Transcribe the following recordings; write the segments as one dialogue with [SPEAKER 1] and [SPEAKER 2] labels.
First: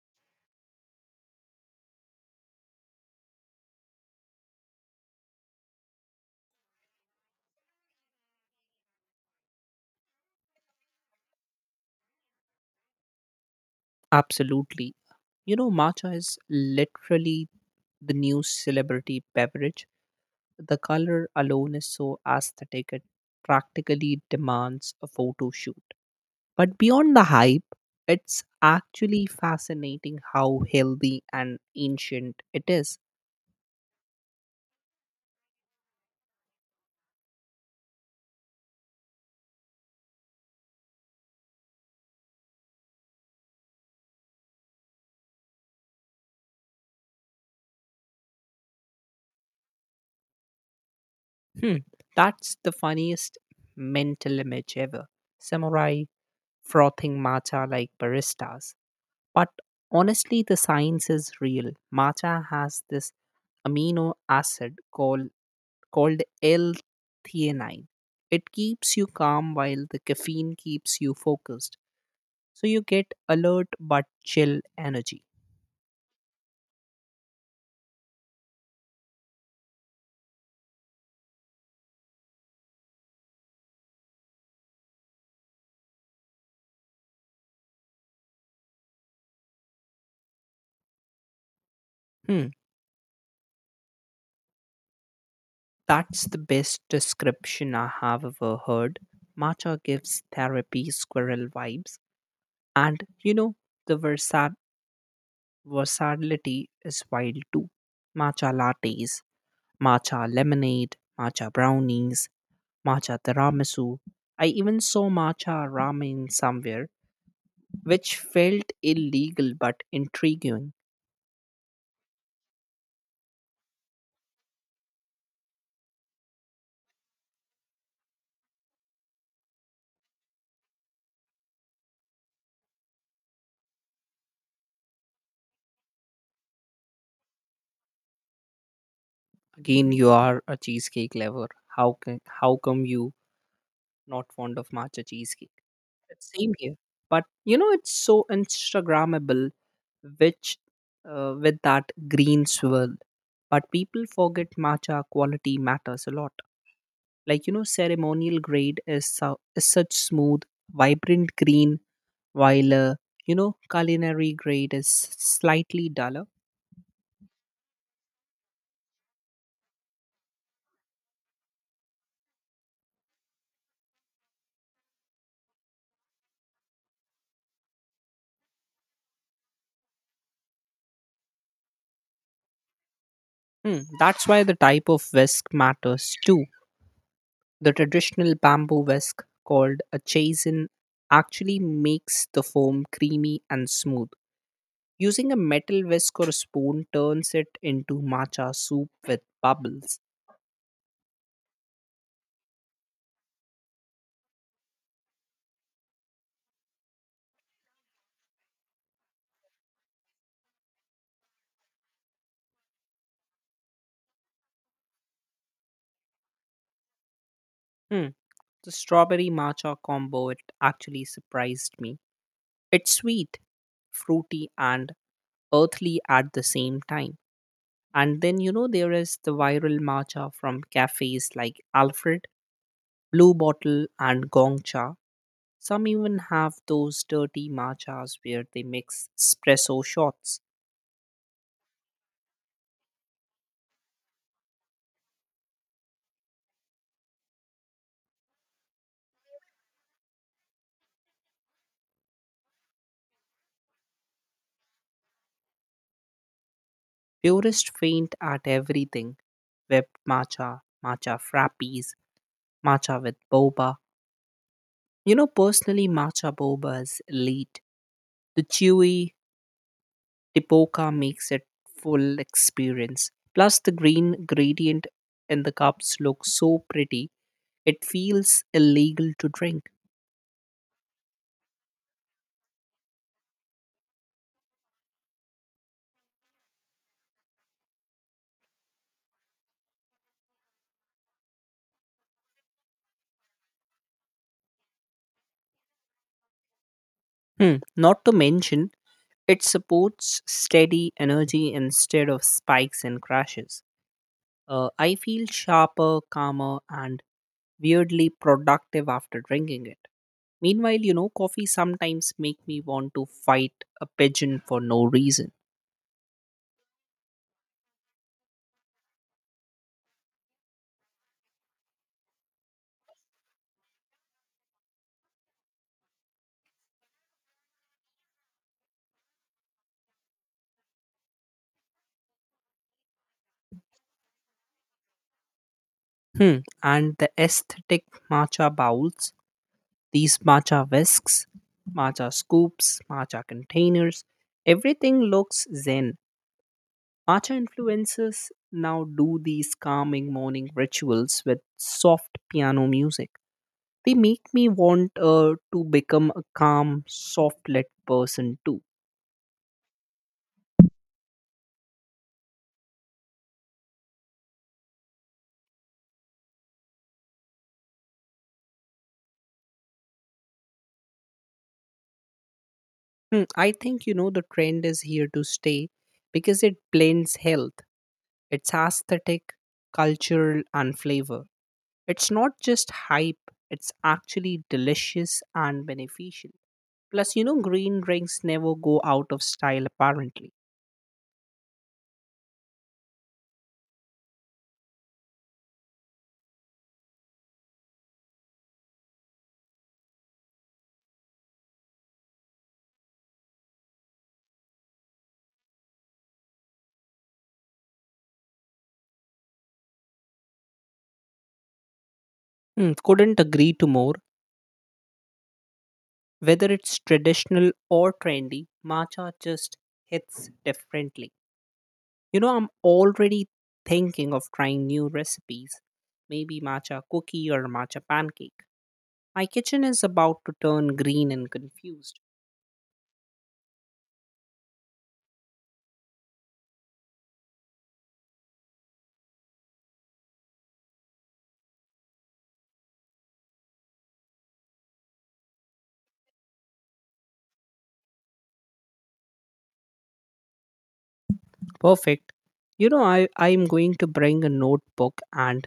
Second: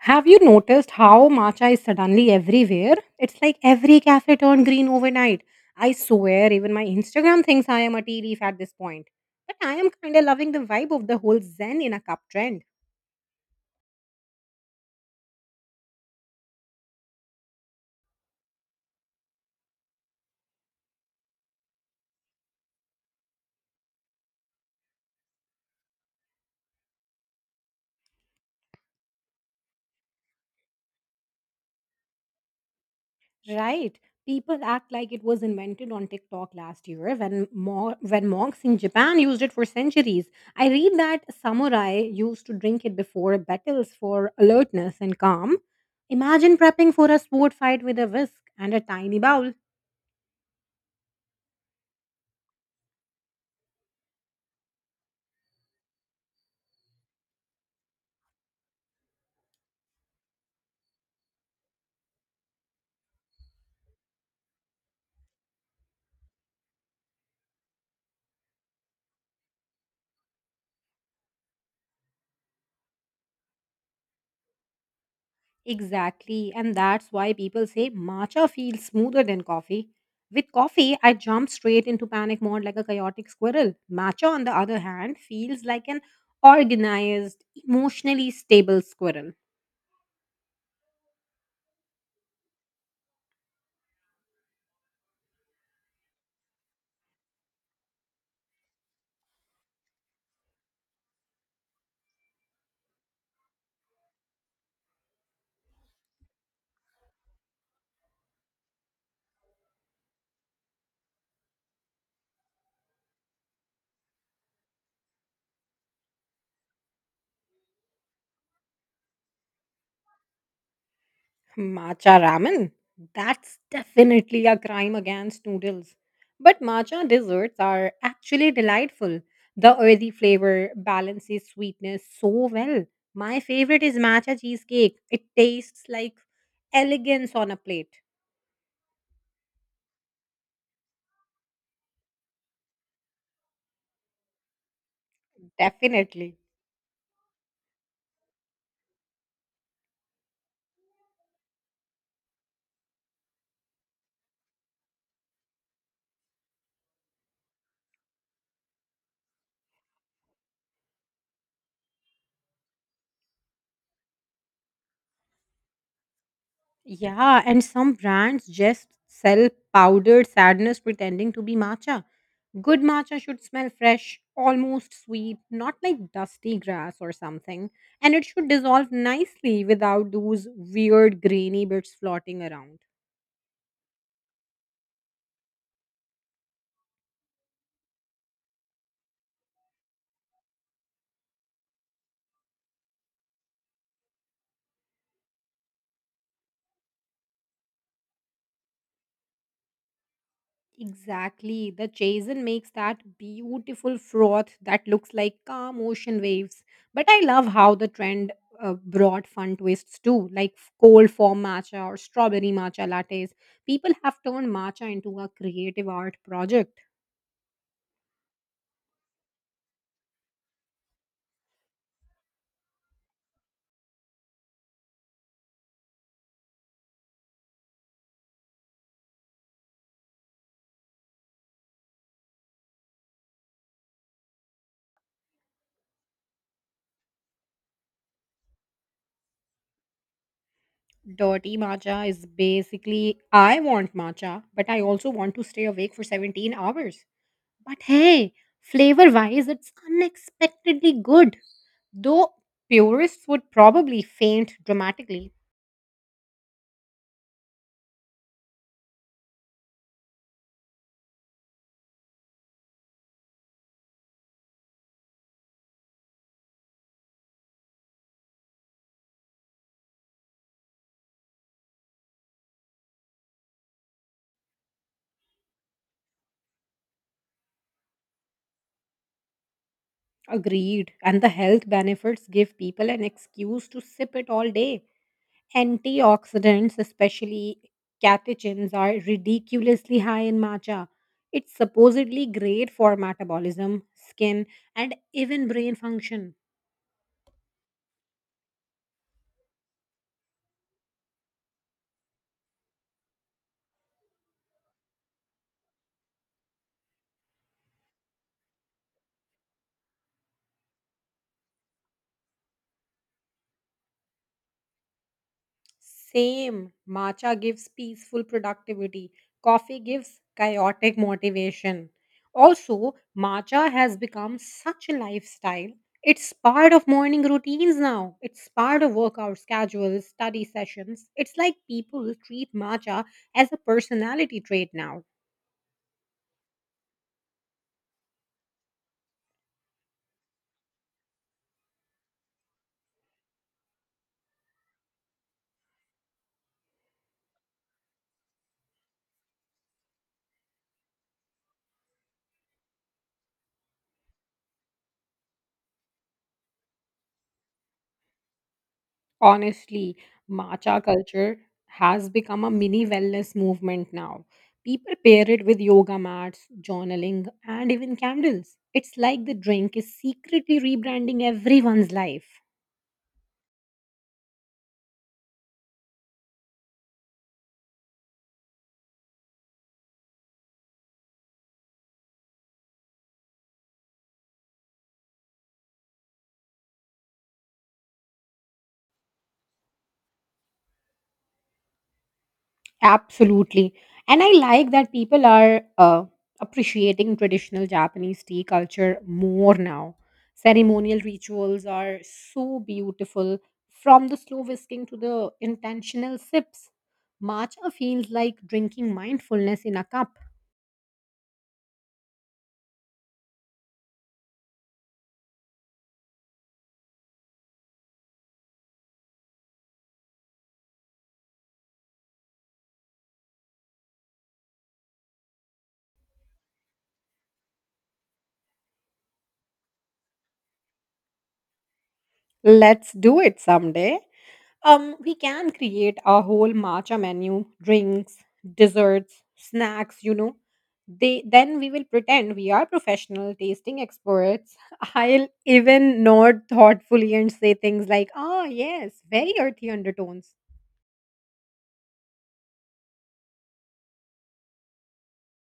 [SPEAKER 1] Have you noticed how matcha is suddenly everywhere? It's like every cafe turned green overnight. I swear, even my Instagram thinks I am a tea leaf at this point. But I am kinda loving the vibe of the whole Zen in a cup trend.
[SPEAKER 2] Absolutely. You know, matcha is literally the new celebrity beverage. The color alone is so aesthetic, it practically demands a photo shoot. But beyond the hype, it's actually fascinating how healthy and ancient it is.
[SPEAKER 1] Right. People act like it was invented on TikTok last year when when monks in Japan used it for centuries. I read that samurai used to drink it before battles for alertness and calm. Imagine prepping for a sword fight with a whisk and a tiny bowl.
[SPEAKER 2] Hmm, that's the funniest mental image ever. Samurai frothing matcha like baristas. But honestly, the science is real. Matcha has this amino acid called L-theanine. It keeps you calm while the caffeine keeps you focused. So you get alert but chill energy.
[SPEAKER 1] Exactly, and that's why people say matcha feels smoother than coffee. With coffee, I jump straight into panic mode like a chaotic squirrel. Matcha, on the other hand, feels like an organized, emotionally stable squirrel.
[SPEAKER 2] Hmm, that's the best description I have ever heard. Matcha gives therapy squirrel vibes. And you know, the versatility is wild too. Matcha lattes, matcha lemonade, matcha brownies, matcha tiramisu. I even saw matcha ramen somewhere, which felt illegal but intriguing.
[SPEAKER 1] Matcha ramen? That's definitely a crime against noodles. But matcha desserts are actually delightful. The earthy flavor balances sweetness so well. My favorite is matcha cheesecake. It tastes like elegance on a plate.
[SPEAKER 2] Again, you are a cheesecake lover. How come you not fond of matcha cheesecake?
[SPEAKER 1] Definitely.
[SPEAKER 2] Same here, but you know it's so Instagrammable, which with that green swirl. But people forget matcha quality matters a lot, like you know ceremonial grade is, is such smooth vibrant green while you know culinary grade is slightly duller.
[SPEAKER 1] Yeah, and some brands just sell powdered sadness pretending to be matcha. Good matcha should smell fresh, almost sweet, not like dusty grass or something, and it should dissolve nicely without those weird grainy bits floating around.
[SPEAKER 2] Hmm, that's why the type of whisk matters too. The traditional bamboo whisk called a chaisin actually makes the foam creamy and smooth. Using a metal whisk or spoon turns it into matcha soup with bubbles.
[SPEAKER 1] Exactly. The chaisin makes that beautiful froth that looks like calm ocean waves. But I love how the trend brought fun twists too, like cold foam matcha or strawberry matcha lattes. People have turned matcha into a creative art project.
[SPEAKER 2] Hmm, the strawberry matcha combo, it actually surprised me. It's sweet, fruity, and earthly at the same time. And then, you know, there is the viral matcha from cafes like Alfred, Blue Bottle, and Gongcha. Some even have those dirty matchas where they mix espresso shots.
[SPEAKER 1] Dirty matcha is basically I want matcha, but I also want to stay awake for 17 hours. But hey, flavor wise, it's unexpectedly good. Though purists would probably faint dramatically.
[SPEAKER 2] Purists faint at everything: whipped matcha, matcha frappies, matcha with boba. You know, personally, matcha boba is elite. The chewy Tipoca makes it full experience. Plus, the green gradient in the cups looks so pretty, it feels illegal to drink.
[SPEAKER 1] Agreed. And the health benefits give people an excuse to sip it all day. Antioxidants, especially catechins, are ridiculously high in matcha. It's supposedly great for metabolism, skin, and even brain function.
[SPEAKER 2] Hmm. Not to mention, it supports steady energy instead of spikes and crashes. I feel sharper, calmer, and weirdly productive after drinking it. Meanwhile, you know, coffee sometimes make me want to fight a pigeon for no reason.
[SPEAKER 1] Same. Matcha gives peaceful productivity. Coffee gives chaotic motivation. Also, matcha has become such a lifestyle. It's part of morning routines now. It's part of workout schedules, study sessions. It's like people treat matcha as a personality trait now.
[SPEAKER 2] Hmm. And the aesthetic: matcha bowls, these matcha whisks, matcha scoops, matcha containers, everything looks zen. Matcha influencers now do these calming morning rituals with soft piano music. They make me want to become a calm, soft lit person too.
[SPEAKER 1] Honestly, matcha culture has become a mini wellness movement now. People pair it with yoga mats, journaling, and even candles. It's like the drink is secretly rebranding everyone's life.
[SPEAKER 2] Hmm, I think you know the trend is here to stay because it blends health, it's aesthetic, cultural, and flavor. It's not just hype, it's actually delicious and beneficial. Plus, you know, green drinks never go out of style apparently.
[SPEAKER 1] Absolutely. And I like that people are appreciating traditional Japanese tea culture more now. Ceremonial rituals are so beautiful from the slow whisking to the intentional sips. Matcha feels like drinking mindfulness in a cup.
[SPEAKER 2] Hmm, couldn't agree to more. Whether it's traditional or trendy, matcha just hits differently. You know, I'm already thinking of trying new recipes, maybe matcha cookie or matcha pancake. My kitchen is about to turn green and confused.
[SPEAKER 1] Let's do it someday. We can create a whole matcha menu, drinks, desserts, snacks, you know. They then we will pretend we are professional tasting experts. I'll even nod thoughtfully and say things like, "Ah, yes, very earthy undertones."
[SPEAKER 2] Perfect. You know, I'm going to bring a notebook and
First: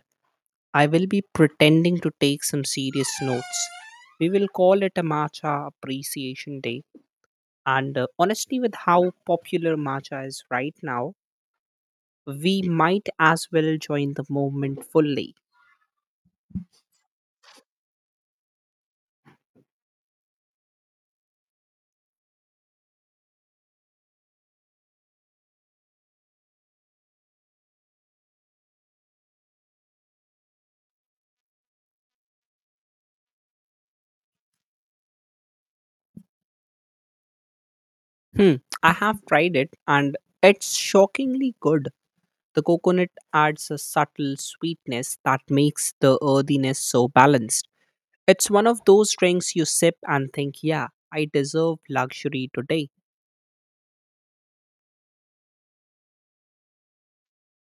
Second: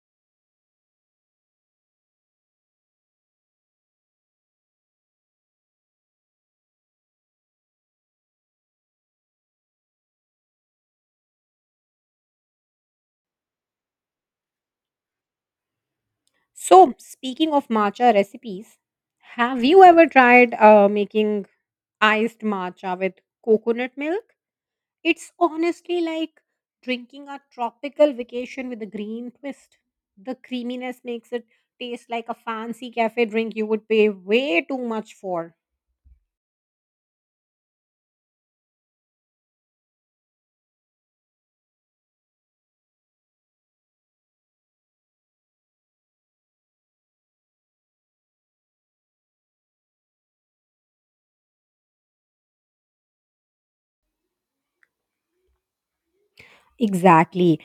[SPEAKER 2] I will be pretending to take some serious notes. We will call it a matcha appreciation day. And honestly, with how popular matcha is right now, we might as well join the movement fully.
[SPEAKER 1] So, speaking of matcha recipes, have you ever tried making iced matcha with coconut milk? It's honestly like drinking a tropical vacation with a green twist. The creaminess makes it taste like a fancy cafe drink you would pay way too much for.
[SPEAKER 2] Hmm, I have tried it and it's shockingly good. The coconut adds a subtle sweetness that makes the earthiness so balanced. It's one of those drinks you sip and think, yeah, I deserve luxury today.
[SPEAKER 1] Exactly.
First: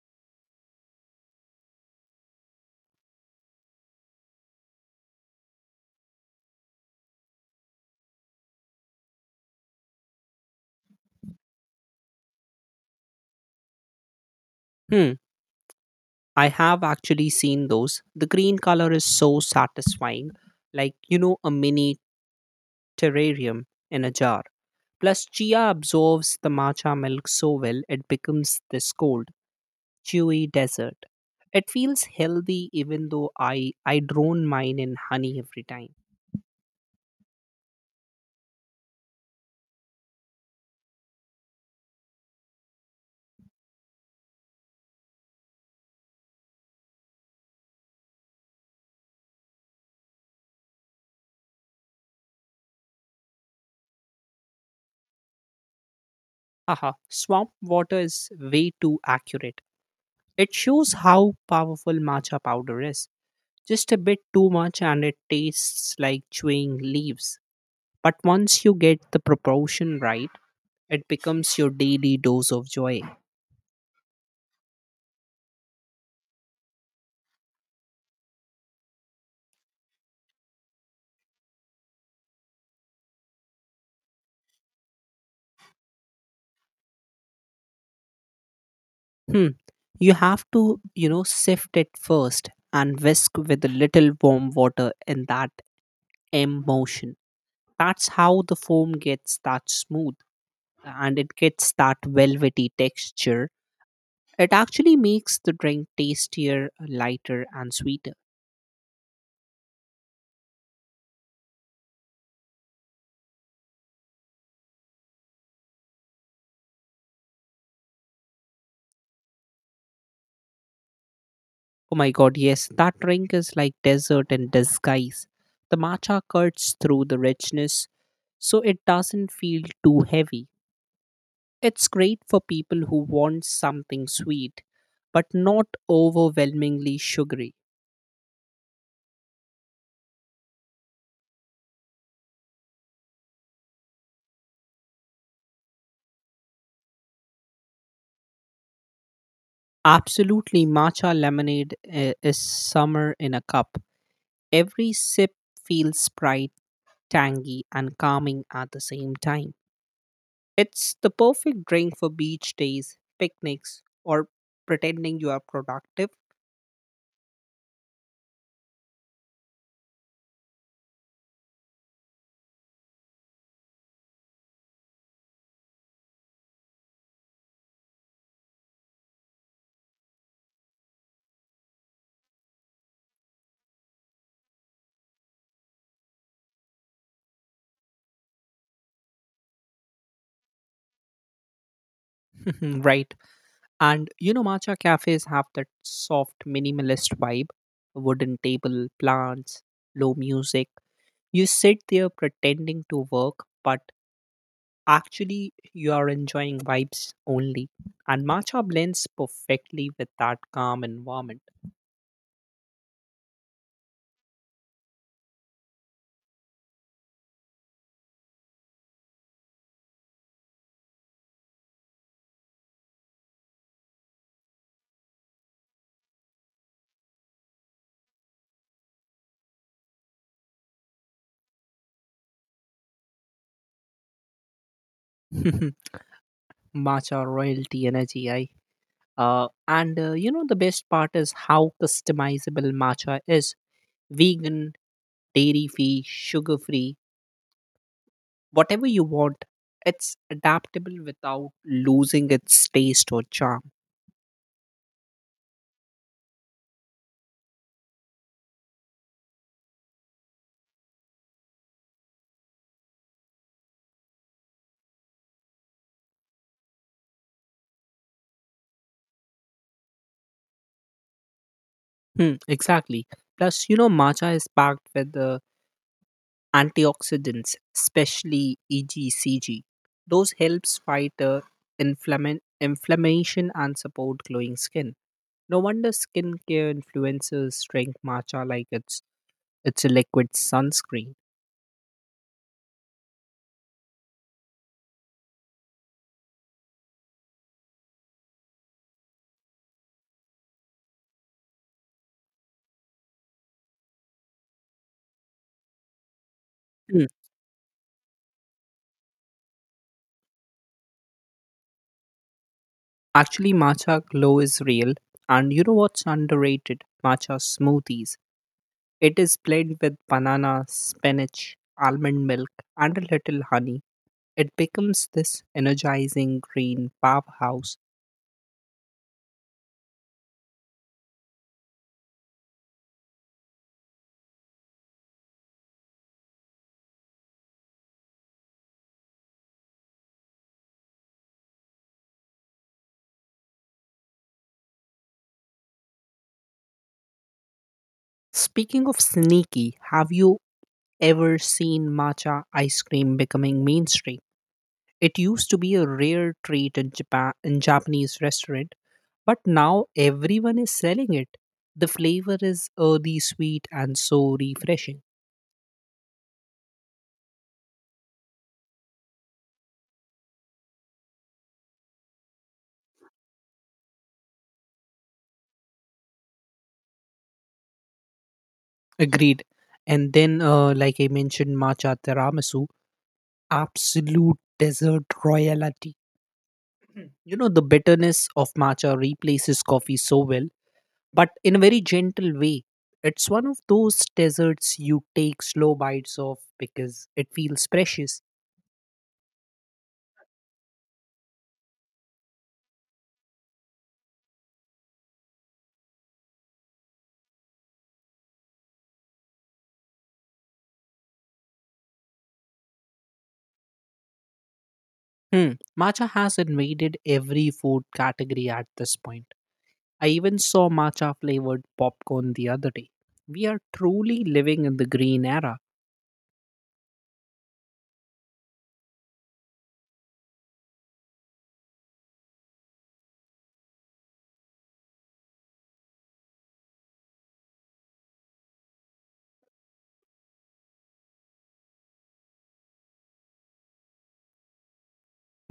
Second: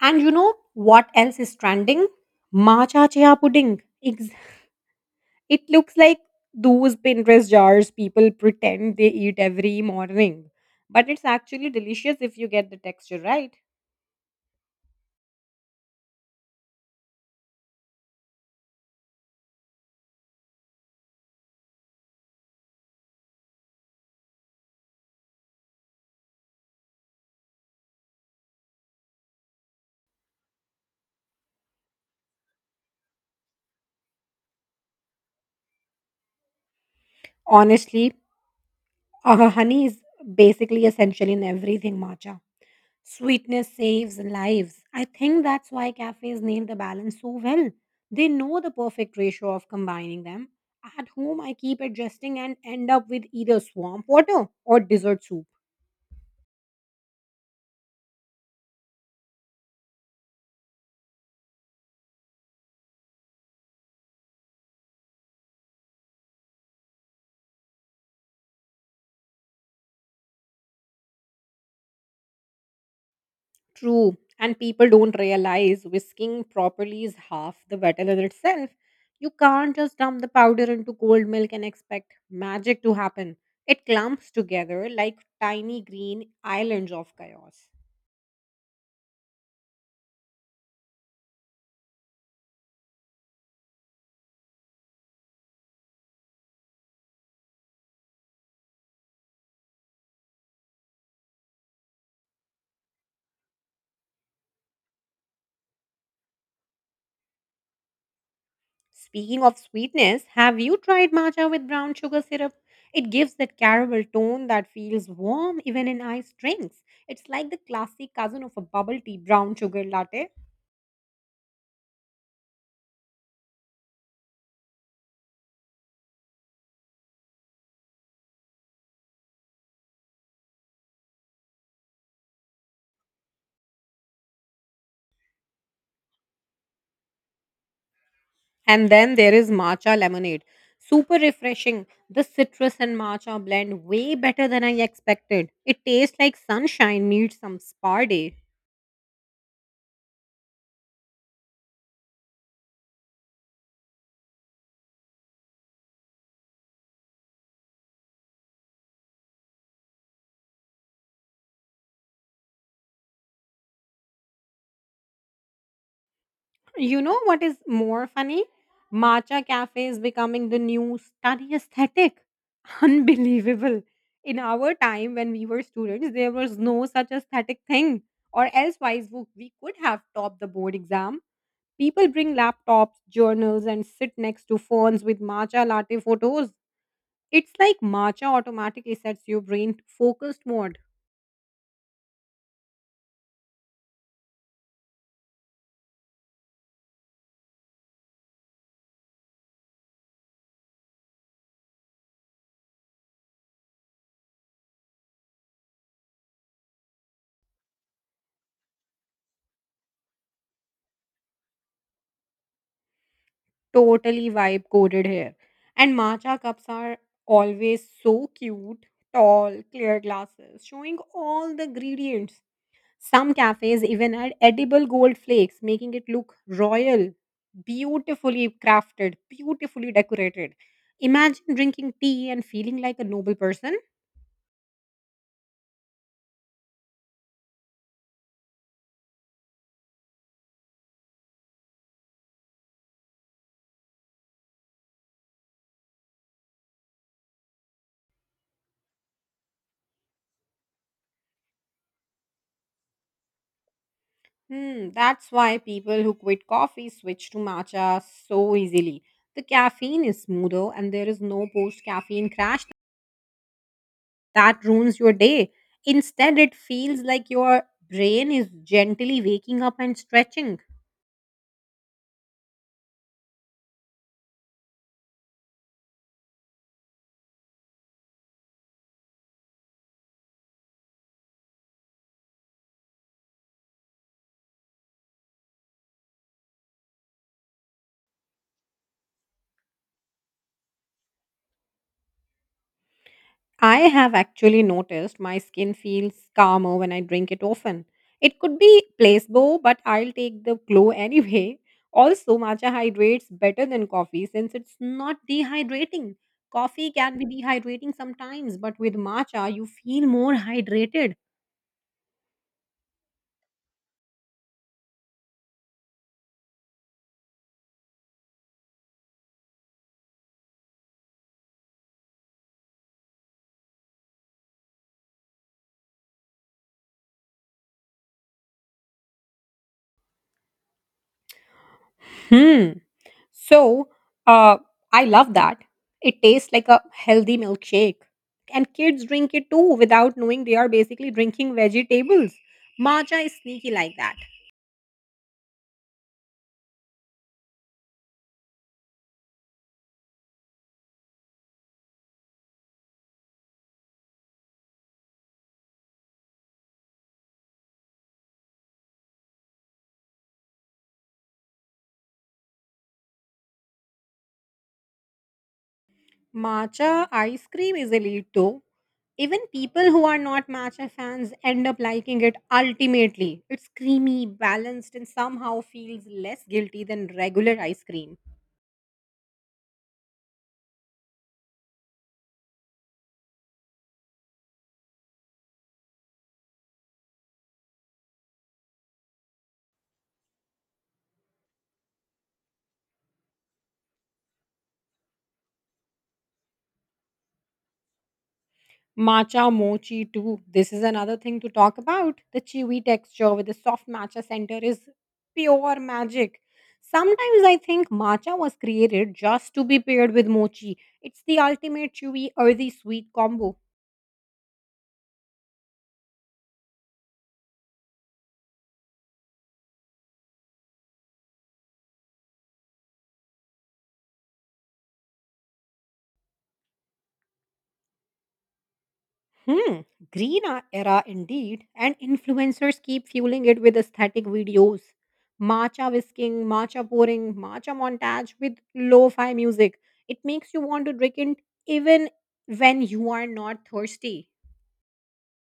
[SPEAKER 1] And you know what else is trending? Matcha chia pudding. It looks like those Pinterest jars people pretend they eat every morning. But it's actually delicious if you get the texture right.
[SPEAKER 2] Hmm. I have actually seen those. The green color is so satisfying, like, you know, a mini terrarium in a jar. Plus, chia absorbs the matcha milk so well, it becomes this gold chewy dessert. It feels healthy even though I drone mine in honey every time.
[SPEAKER 1] Honestly, honey is basically essential in everything matcha. Sweetness saves lives. I think that's why cafes nail the balance so well. They know the perfect ratio of combining them. At home, I keep adjusting and end up with either swamp water or dessert soup.
[SPEAKER 2] Haha, swamp water is way too accurate. It shows how powerful matcha powder is. Just a bit too much and it tastes like chewing leaves. But once you get the proportion right, it becomes your daily dose of joy.
[SPEAKER 1] True, and people don't realize whisking properly is half the battle in itself. You can't just dump the powder into cold milk and expect magic to happen. It clumps together like tiny green islands of chaos.
[SPEAKER 2] Hmm. You have to, you know, sift it first and whisk with a little warm water in that emotion. That's how the foam gets that smooth and it gets that velvety texture. It actually makes the drink tastier, lighter, and sweeter.
[SPEAKER 1] Speaking of sweetness, have you tried matcha with brown sugar syrup? It gives that caramel tone that feels warm even in iced drinks. It's like the classic cousin of a bubble tea brown sugar latte.
[SPEAKER 2] Oh my god, yes, that drink is like desert in disguise. The matcha cuts through the richness, so it doesn't feel too heavy. It's great for people who want something sweet, but not overwhelmingly sugary.
[SPEAKER 1] And then there is matcha lemonade. Super refreshing. The citrus and matcha blend way better than I expected. It tastes like sunshine meets some spa day.
[SPEAKER 2] Absolutely, matcha is summer in a cup. Every sip feels bright, tangy, and calming at the same time. It's the perfect drink for beach days, picnics, or pretending you are productive.
[SPEAKER 1] You know what is more funny? Matcha cafe is becoming the new study aesthetic. Unbelievable. In our time when we were students, there was no such aesthetic thing. Or elsewise, we could have topped the board exam. People bring laptops, journals, and sit next to phones with matcha latte photos. It's like matcha automatically sets your brain to focused mode.
[SPEAKER 2] Right. And you know, matcha cafes have that soft minimalist vibe: a wooden table, plants, low music. You sit there pretending to work, but actually you are enjoying vibes only. And matcha blends perfectly with that calm environment.
[SPEAKER 1] Totally vibe coded here. And matcha cups are always so cute, tall, clear glasses, showing all the ingredients. Some cafes even add edible gold flakes, making it look royal, beautifully crafted, beautifully decorated. Imagine drinking tea and feeling like a noble person.
[SPEAKER 2] Matcha royalty energy, I. And You know, the best part is how customizable matcha is: vegan, dairy free, sugar free, whatever you want. It's adaptable without losing its taste or charm.
[SPEAKER 1] Hmm, that's why people who quit coffee switch to matcha so easily. The caffeine is smoother and there is no post caffeine crash that ruins your day. Instead, it feels like your brain is gently waking up and stretching.
[SPEAKER 2] Hmm, exactly. Plus, you know, matcha is packed with antioxidants, especially EGCG. Those helps fight inflammation and support glowing skin. No wonder skincare influencers drink matcha like It's a liquid sunscreen.
[SPEAKER 1] I have actually noticed my skin feels calmer when I drink it often. It could be placebo, but I'll take the glow anyway. Also, matcha hydrates better than coffee since it's not dehydrating. Coffee
[SPEAKER 2] Hmm.
[SPEAKER 1] can be dehydrating sometimes, but with matcha, you feel more hydrated.
[SPEAKER 2] Actually, matcha glow is real. And you know what's underrated? Matcha smoothies. It is played with banana, spinach, almond milk, and a little honey. It becomes this energizing green powerhouse.
[SPEAKER 1] Hmm. So, uh, I love that. It tastes like a healthy milkshake. And kids drink it too without knowing they are basically drinking vegetables. Matcha is sneaky like that.
[SPEAKER 2] Speaking of sneaky, have you ever seen matcha ice cream becoming mainstream? It used to be a rare treat in Japanese restaurant, but now everyone is selling it. The flavor is earthy, sweet, and so refreshing.
[SPEAKER 1] Matcha ice cream is elite though. Even people who are not matcha fans end up liking it ultimately. It's creamy, balanced, and somehow feels less guilty than regular ice cream.
[SPEAKER 2] Agreed. And then, like I mentioned, matcha tiramisu, absolute dessert royalty. You know, the bitterness of matcha replaces coffee so well, but in a very gentle way. It's one of those desserts you take slow bites of because it feels precious.
[SPEAKER 1] Matcha mochi too. This is another thing to talk about. The chewy texture with the soft matcha center is pure magic. Sometimes I think matcha was created just to be paired with mochi. It's the ultimate chewy earthy sweet combo.
[SPEAKER 2] Hmm. Matcha has invaded every food category at this point. I even saw matcha flavored popcorn the other day. We are truly living in the green era.
[SPEAKER 1] Hmm, green era indeed, and influencers keep fueling it with aesthetic videos. Matcha whisking, matcha pouring, matcha montage with lo-fi music. It makes you want to drink it even when you are not thirsty.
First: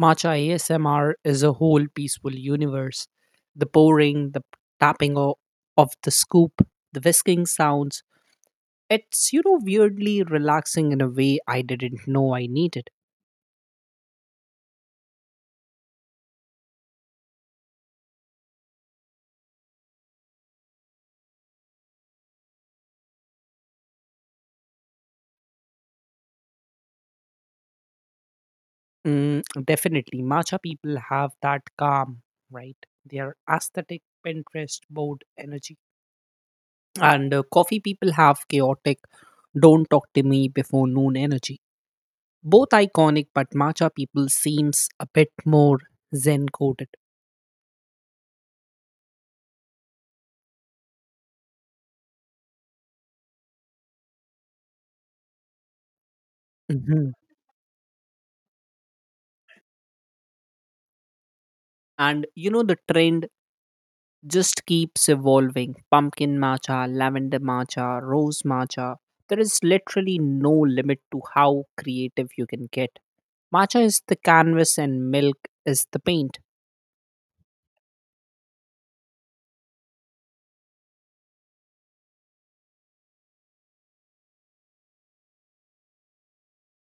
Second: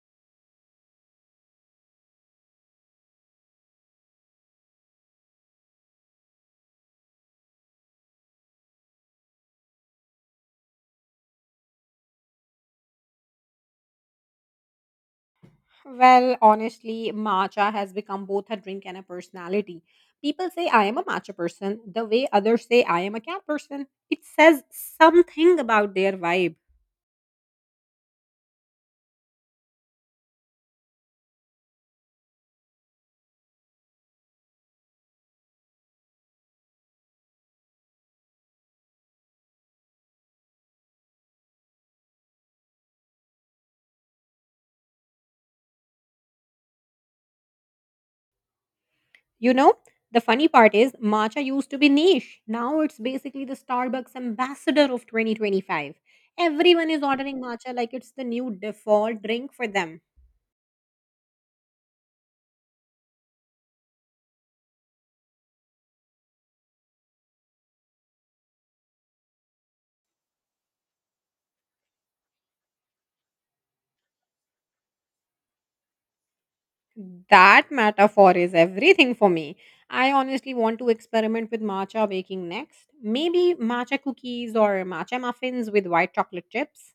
[SPEAKER 2] Matcha ASMR is a whole peaceful universe. The pouring, the tapping of the scoop, the whisking sounds. It's, you know, weirdly relaxing in a way I didn't know I needed.
[SPEAKER 1] Well, honestly, matcha has become both a drink and a personality. People say I am a matcha person, the way others say I am a cat person. It says something about their vibe.
[SPEAKER 2] Mm, definitely, matcha people have that calm, right? Their aesthetic Pinterest board energy. And coffee people have chaotic don't talk to me before noon energy. Both iconic, but matcha people seems a bit more zen coded.
[SPEAKER 1] You know, the funny part is matcha used to be niche. Now it's basically the Starbucks ambassador of 2025. Everyone is
[SPEAKER 2] Hmm,
[SPEAKER 1] ordering matcha like it's the new default drink for them.
[SPEAKER 2] and you know the trend just keeps evolving: pumpkin matcha, lavender matcha, rose matcha. There is literally no limit to how creative you can get. Matcha is the canvas and milk is the paint.
[SPEAKER 1] That metaphor is everything for me. I honestly want to experiment with matcha baking next. Maybe matcha cookies or matcha muffins with white chocolate chips.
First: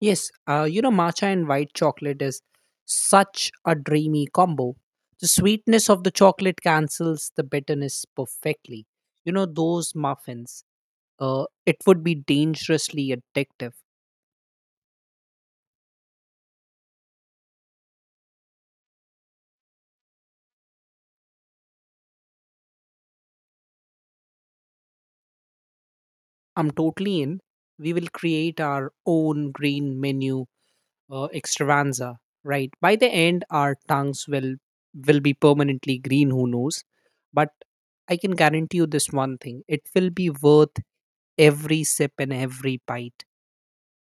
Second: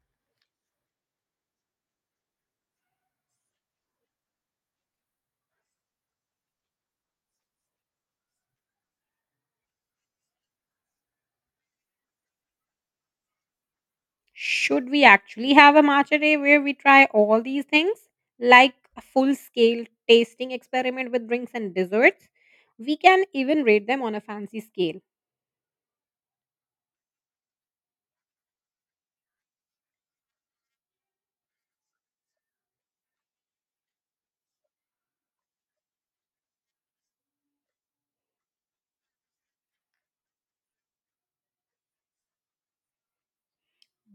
[SPEAKER 2] Yes, you know, matcha and white chocolate is such a dreamy combo. The sweetness of the chocolate cancels the bitterness perfectly. You know, those muffins, it would be dangerously addictive.
[SPEAKER 1] Should we actually have a matcha day where we try all these things? Like a full scale tasting experiment with drinks and desserts? We can even rate them on a fancy scale.
[SPEAKER 2] I'm totally in. We will create our own green menu extravaganza, right? By the end, our tongues will be permanently green. Who knows? But I can guarantee you this one thing: it will be worth every sip and every bite.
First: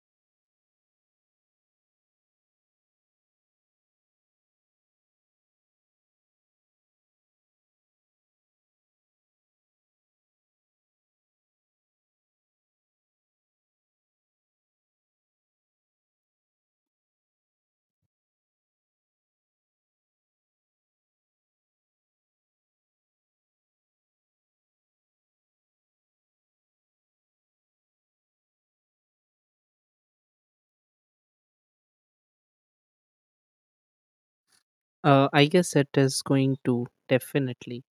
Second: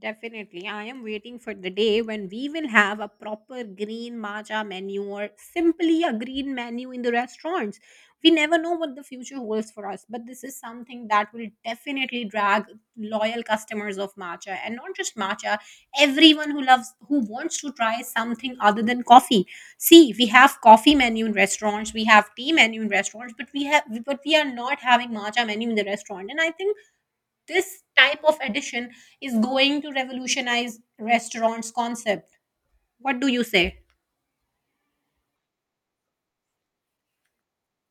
[SPEAKER 1] Definitely. I am waiting for the day when we will have a proper green matcha menu or simply a green menu in the restaurants. We never know what the future holds for us, but this is something that will definitely drag loyal customers of matcha and not just matcha, everyone who loves who wants to try something other than coffee. See, we have coffee menu in restaurants, we have tea menu in restaurants, but we have but we are not having matcha menu in the restaurant. And I think this type of addition is going to revolutionize restaurants concept. What do you say?
[SPEAKER 2] I guess it is going to definitely.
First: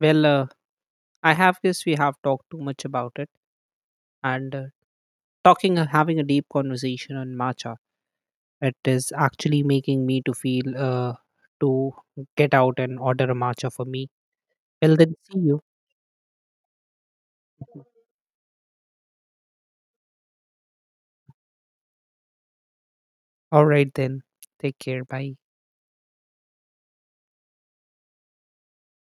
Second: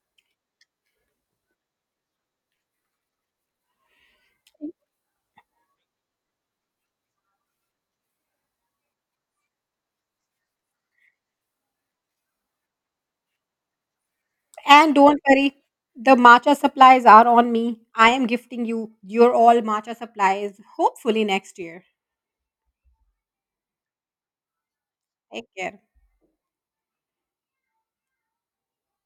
[SPEAKER 2] Well, I have guess we have talked too much about it, and talking having a deep conversation on matcha, it is actually making me to feel to get out and order a matcha for me.
[SPEAKER 1] And
[SPEAKER 2] Well, then
[SPEAKER 1] don't
[SPEAKER 2] see you.
[SPEAKER 1] worry, the matcha supplies are on me. I am gifting you your all matcha supplies, hopefully next year.
[SPEAKER 2] All right then. Take care. Bye.
[SPEAKER 1] Take care.